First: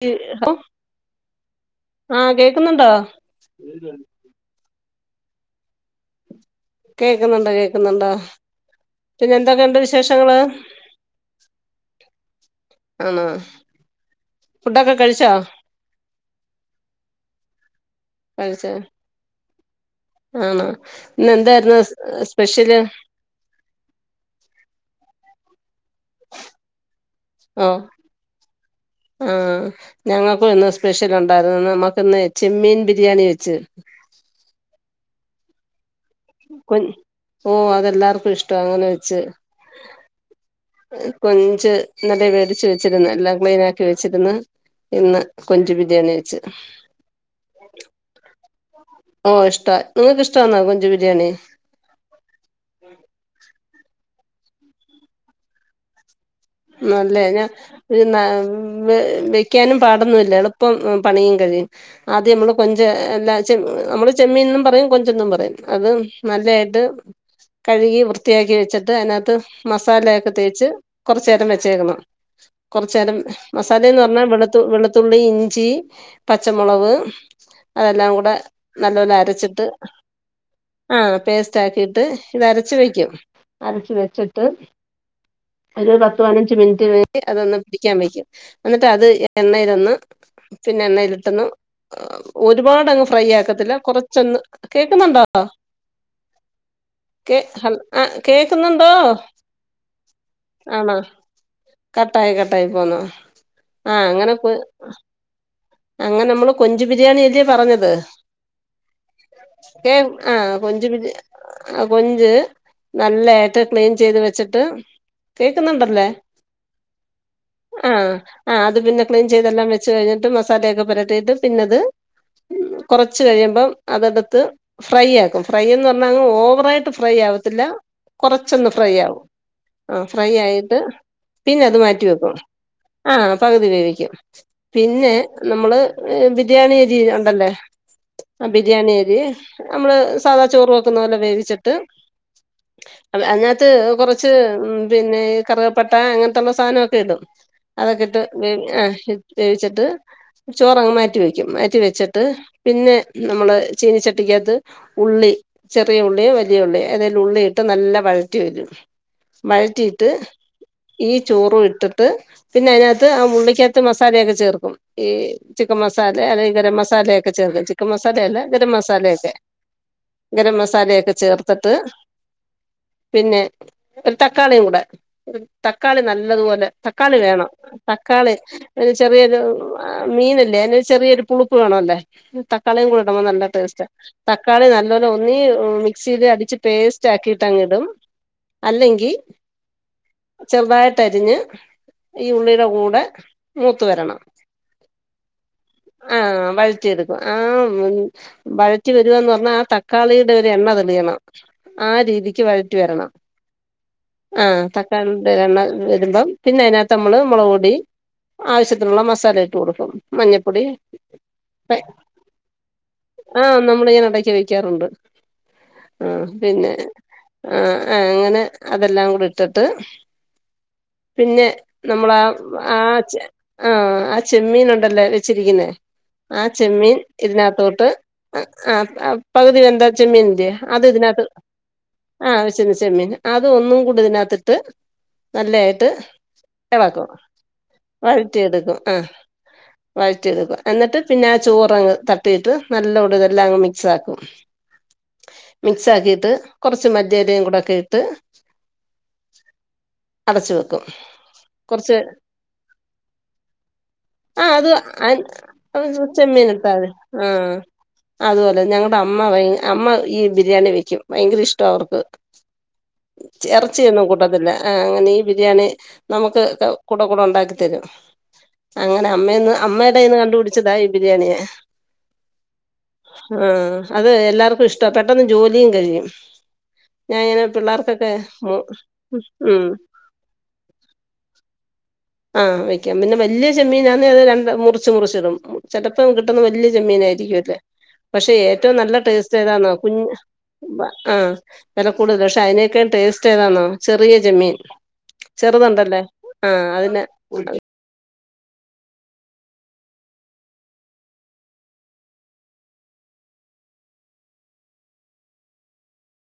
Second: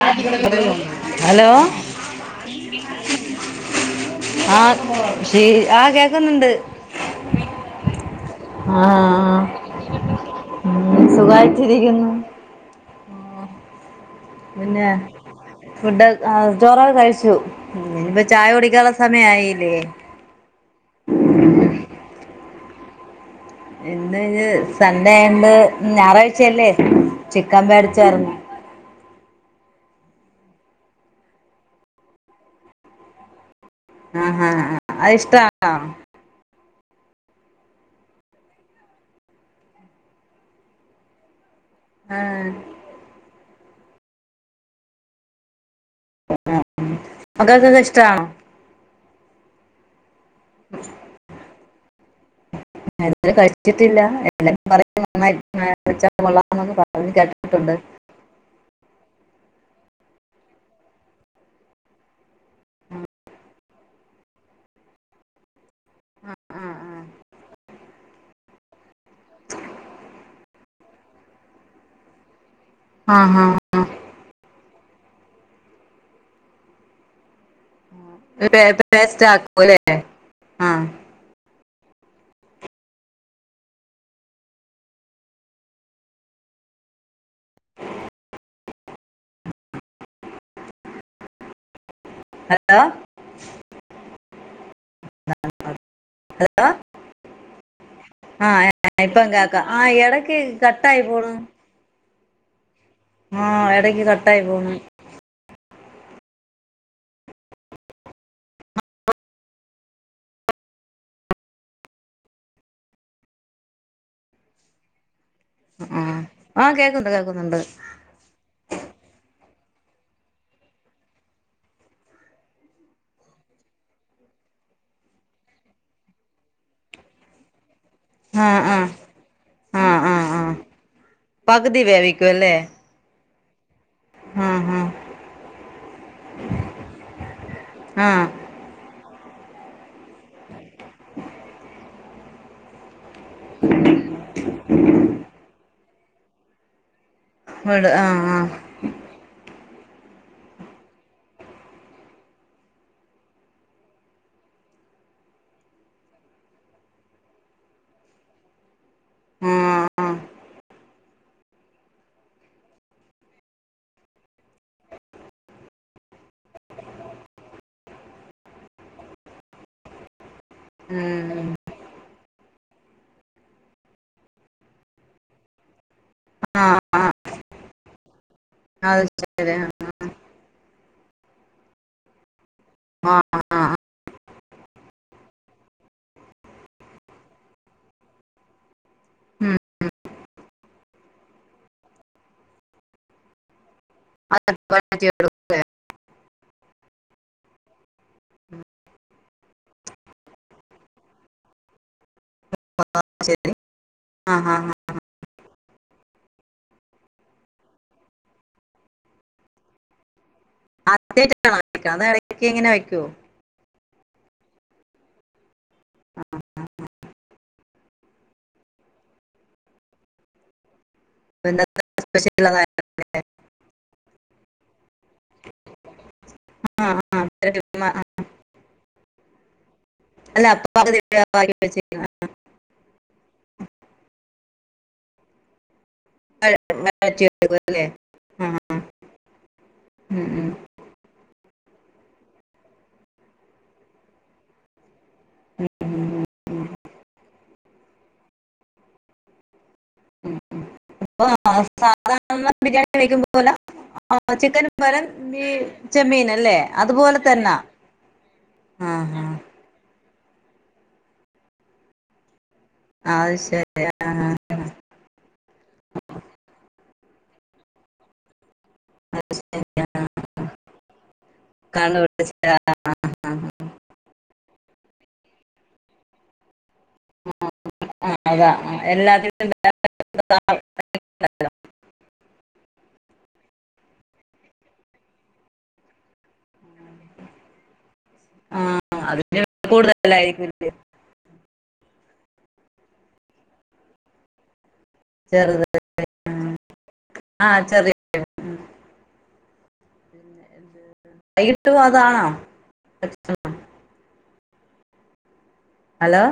[unintelligible] Hello ആ കേക്കുന്നുണ്ടോ ആ ശീ ആ കേക്കുന്നുണ്ട് കേക്കുന്നുണ്ട് കേക്കുന്നുണ്ടോ പിന്നെ ആഹ് എന്തൊക്കെയുണ്ട് വിശേഷങ്ങള് ഉം സുഖായിട്ടിരിക്കുന്നു ആണ പിന്നെ ഫുഡ് ആ ചോറക്കെ കഴിച്ചു ഇനിയിപ്പ ചായ കഴിച്ച കുടിക്കാനുള്ള സമയായില്ലേ ആണോ ഇന്ന എന്തായിരുന്നു സ് സ് സ്പെഷ്യല് ഇന്ന് സൺഡേ ആണ്ട് ഞായറാഴ്ചയല്ലേ ചിക്കൻ മേടിച്ചാരന്നു ആ ഞങ്ങക്കും ഇന്ന് സ്പെഷ്യൽ ഒണ്ടായിരുന്നു നമ്മുക്ക് ഇന്ന് ചെമ്മീൻ ബിരിയാണി വെച്ച് ആഹാ അത് ഇഷ്ട്ടാണോ കൊഞ് ഓ അതെല്ലാർക്കും ഇഷ്ട അങ്ങനെ വെച്ച് കൊ ഞ്ച് ഇന്നലെ ആഹ് മേടിച്ച് വച്ചിരുന്ന് എല്ലാം ക്ലീന വെച്ചിരുന്ന് ഇന്ന് കൊഞ്ച് ബി ആ മക്കക്കൊക്കെ ഇഷ്ടാണോ ഓ ഇഷ്ട നിങ്ങക്ക് ഇഷ് ട്ടാന്നോ കൊഞ്ച് ബിരിയാണി [unintelligible] എത്തീട്ടില്ല [unintelligible] മല്ലേ ഞാൻ ന വെക്കാനും പാടൊന്നു ഇ ല്ല എളുപ്പം പണിയും കഴിയും ആദ്യം അമ്മള് കൊഞ്ച് [unintelligible] നമ്മള് ചെമ്മീൻന്നും പറയും കൊഞ്ചന്നും പറയും അത് നല്ലേയിട്ട് കഴുകി വൃത്തിയാക്കി വെച്ചിട്ട് അതിനത്ത് മസാലയൊക്കെ തേച്ച് കൊറച്ച് നേരം വെച്ചേക്കണം കൊറച്ച് നേരം ആഹ് ആഹ് മസാലേന്ന് പറഞ്ഞാ വെള് ത്ത് വെളുത്തുള്ളി ഇഞ്ചി പച്ചമുളവ് അതെല്ലാം കൂടെ പേ നല്ലപോലെ പേസ്റ്റ് അരച്ചിട്ട് ആക്കൂല്ലേ ആ പേസ്റ്റാക്കിട്ട് ഇതരച്ച് വെയ്ക്കും അരച്ചു വെച്ചിട്ട് ഒരു പത്ത് പതിനഞ്ച് മിനിറ്റ് [unintelligible] അതൊന്ന് പിടിക്കാൻ വെക്കും എന്നിട്ട് അത് എണ്ണേലൊന്ന് പിന്നെ എണ്ണേലിട്ടൊന്ന് ഹലോ ഒരുപാടങ്ങ് ഫ്രൈ ആക്കത്തില്ല കൊറ ചെന്ന് കേക്കുന്നുണ്ടോ ഹലോ കേ ഹല ആഹ് ഇപ്പൊ കേക്ക ആഹ് എട ക്ക്‌ കട്ട്‌ ആണോ ആയി പോണ് കട്ടായി കട്ടായി പോന്നോ ആ എടക്ക് ആഹ് അങ്ങനെ കട്ടായി പോ പോണ് അങ്ങനെ നമ്മള് കൊഞ്ച് ബിരിയാണിയല്ലെ പറഞ്ഞത്. ക്കെ ആഹ് കൊഞ്ച് ബിരി ആ കൊഞ്ച് നല്ലേയിട്ട് ക്ലീൻ ചെയ്ത് വെച്ചിട്ട് ആ കേൾക്കുന്നുണ്ടല്ലേ ആ കേക്കുന്നുണ്ട് കേക്കുന്നുണ്ട് ആഹ് ആഹ് അത് പിന്നെ ക്ലീൻ ചെയ്തെല്ലാം വെ ച്ച് കയിഞ്ഞിട്ട് മ സാലയൊക്കെ പുരട്ടിയിട്ട് പിന്നത് കൊറച്ച് കഴിയുമ്പം അതെട്ത്ത് ഫ്രൈ ആക്കും ഫ്രൈന്ന് പറഞ്ഞാ അങ്ങ് ഓവറായിട്ട് ഫ്രൈ ആവത്തില്ല ആ കൊറച്ചൊന്ന് ആ ഫ്രൈ ആവും ആ ആഹ് ആ ഫ്രൈ ആ ആയിട്ട് പിന്നത് പകുതി വേവിക്കും മാറ്റിവെക്കും അല്ലേ ആഹ പക് തി വേവി ക്കും ആ ആ പിന്നെ അമ്മള് ബിരിയാണിരി അരി ഉണ്ടല്ലേ ആ ബിരിയാണി അരി അമ്മള് സാധാ ചോറ് വെക്കുന്ന പോലെ വേവിച്ചിട്ട് അതി അതിനകത്ത് കൊറച്ച് പിന്നെ കറുക പ്പട്ട അങ്ങൻത്തുള്ള സാനൊക്കെ ടും വിട് ആ അതൊക്കെ ട്ട് വേവ് ആ വേവിച്ചിട്ട് ചോറങ്ങ് മാറ്റി വെക്കും മാറ്റി വെച്ചിട്ട് പിന്നെ നമ്മള് ചീന ചട്ടിക്കകത്ത് ഉള്ളി ചെറിയ ഉള്ളിയോ വലിയ ഉള്ളിയോ ഏതേലും ഉള്ളി ഇട്ട് നല്ല വഴറ്റി വരും ആ ആ വഴറ്റിയിട്ട് ഈ ചോറു ഇട്ടിട്ട് പിന്നെ അയ്നകത്ത് ആ ഉള്ളിക്കകത്ത് മസാലെക്കെ ചേർക്കും ഈ ചിക്കൻ മസാലെ അല്ലെങ്കിൽ ഗരം മസാലെക്കെ ചേർക്കും ചിക്കൻ മസാലയല്ല ഗരം മസാലെക്കെ ഗരം മസാലെക്കെ ഉം. ചേർത്ത്ട്ട് പിന്നെ ഒരു തക്കാളിം കൂടെ തക്കാളി ആ നല്ലതുപോലെ ആ തക്കാളി വേണം തക്കാളി ഒര് അത് ചെറിയൊര് ശരി ആഹ് മീനല്ലേ അതിന് ചെറിയൊരു പുളുപ്പ് വേണല്ലേ തക്കാളിം കൂടെ ആ ആ ഇടുംബം നല്ല ആ ടേസ്റ്റ. തക്കാളി നല്ലൊലു ഒന്നങ്കി മിക്സില് അടിച്ച് പേസ്റ്റാക്കിട്ട് അങ്ങ് ടും അല്ലെങ്കി ഉം. ചെറ്തായിട്ടരിഞ്ഞ് ഈ ഉള്ളിടെ കൂടെ മൂ ത്ത് വരണം. [inaudible] ആ വഴറ്റിെയെടുക്കും ആ വഴറ്റി വരുവാന്ന് പറഞ്ഞാ ആ തക്കാളിയുടെ ഒരു എണ്ണ തെളിയണം ആ രീതിക്ക് വഴ റ്റി വെരണം ശരി ആ തക്കാളി [unintelligible] വെരുമ്പം പിന്നെ അതിനകത്ത് നമ്മള് മൊളക് പൊടി ആവശ്യത്തിനുള്ള മസാല ഇട ട്ട് കൊടുക്കും മഞ്ഞപ്പൊടി [inaudible] ങ്ങനെ വെയ്ക്കോ ടക്ക്‌ വെക്കാറുണ്ട്. ആ പിന്നെ ആ ആ അങ്ങനെ അതെല്ലാം കുടിട്ടിട്ട് പിന്നെ എന്താ നമ്മളാ സ്പെഷ്യൽ അതാ ആ ചെ ആഹ് ചെമ്മീൻ ഉണ്ടല്ലേ വെച്ചിരിക്കുന്നേ ആ ചെമ്മീൻ ആഹ് ഇതിനത്തോട്ട് ആഹ് ആ ആ അ പകുതി വെന്ത ച്ചെമ്മീൻ അല്ല ഇല്ലേ അത് പകുതി ഇതിനകത്ത് വേവാക്കി വെച്ചേക്കണ് ആ വെച്ചിന്ന ച്ചെമ്മീൻ അത് ഒന്നും കൂടി ഇതിനകത്തിട്ട് നല്ലെ ആയി [unintelligible] വഴറ്റിയെടുക്കുവല്ലേ വഴറ്റി എടുക്കും ആഹ്. ഉം ഉം വഴറ്റിയെടുക്കും എന്നിട്ട് പിന്നെ ആ ചോറങ്ങ് തട്ടിയിട്ട് നല്ലോട് ഇതെല്ലാം അങ്ങ് മിക്സ് ആക്കും മിക്സ് ആക്കിട്ട് കുറച്ച് മല്ലിയിലയും കുടൊക്കെ ഇട്ട് ഉമ് അടച്ചു ഉമ് വെക്കും ഇപ്പ കുറച്ച് സാധാരണ ബിരിയാണി കഴിക്കുമ്പോല ആ അത് ആ ചെമ്മീൻ അല്ലേ ചെമ്മീനിട്ടാതി അതുപോലെ ആ തന്നാ അതുപോലെ ഞങ്ങളുടെ ആഹ് അമ്മ ആഹ് വ് അമ്മ ഈ ബിരിയാണി വെക്കും ഭയങ്കര ഇഷ്ട അവർക്ക്. അത് ശരി ഇറച്ചിയൊന്നും ആഹ് കൂട്ടത്തില്ല ആ അങ്ങനെ ഈ ബിരിയാണി നമുക്ക് കൂടെ കൂടെ ഉണ്ടാക്കി തരും. അങ്ങനെ അമ്മേന്ന് അമ്മയുടെ കൈയ്യിന്ന് കണ്ടുപിടിച്ചതായി ബിരിയാണിയാ. കണ്ടുപിടിച്ച് ആഹ് അത് എല്ലാർക്കും ഇഷ്ട്ട പെട്ടെന്ന് ജോലിയും കഴിയും ഞാൻ ഇങ്ങനെ പിള്ളേർക്കൊക്കെ ആഹ് അതാ മോ എല്ലാത്തിനും ഉം. ആ വെയ്ക്കാം പിന്നെ വലിയ ചെമ്മീനാന്നെ അത് ര മുറിച്ച് മുറിച്ച്ടും. ചിലപ്പം കിട്ടുന്ന വലിയ ചെമ്മീനായിരിക്കുംല്ലേ പക്ഷെ ഏറ്റവും നല്ല ആഹ് ടേസ്റ്റ് അതിന് ഏതാന്നോ കുഞ്ഞ് കൂടുതലായിരിക്കും ആ വെല കൂടുതല പക്ഷെ അതിനേക്കാ ടേസ്റ്റ് ഏതാന്നോ ചെറിയചെമ്മീൻ ചെറുത് ചെറുണ്ടല്ലേ ആ അതിനെ ആഹ് ചെറിയ വൈകിട്ടു അതാണോ [unintelligible] ഹലോ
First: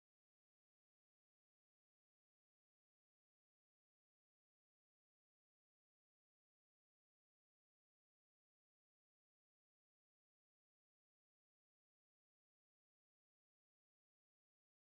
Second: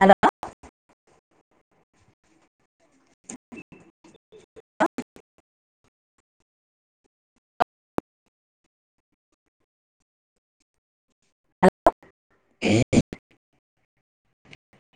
ഹലോ ഹലോ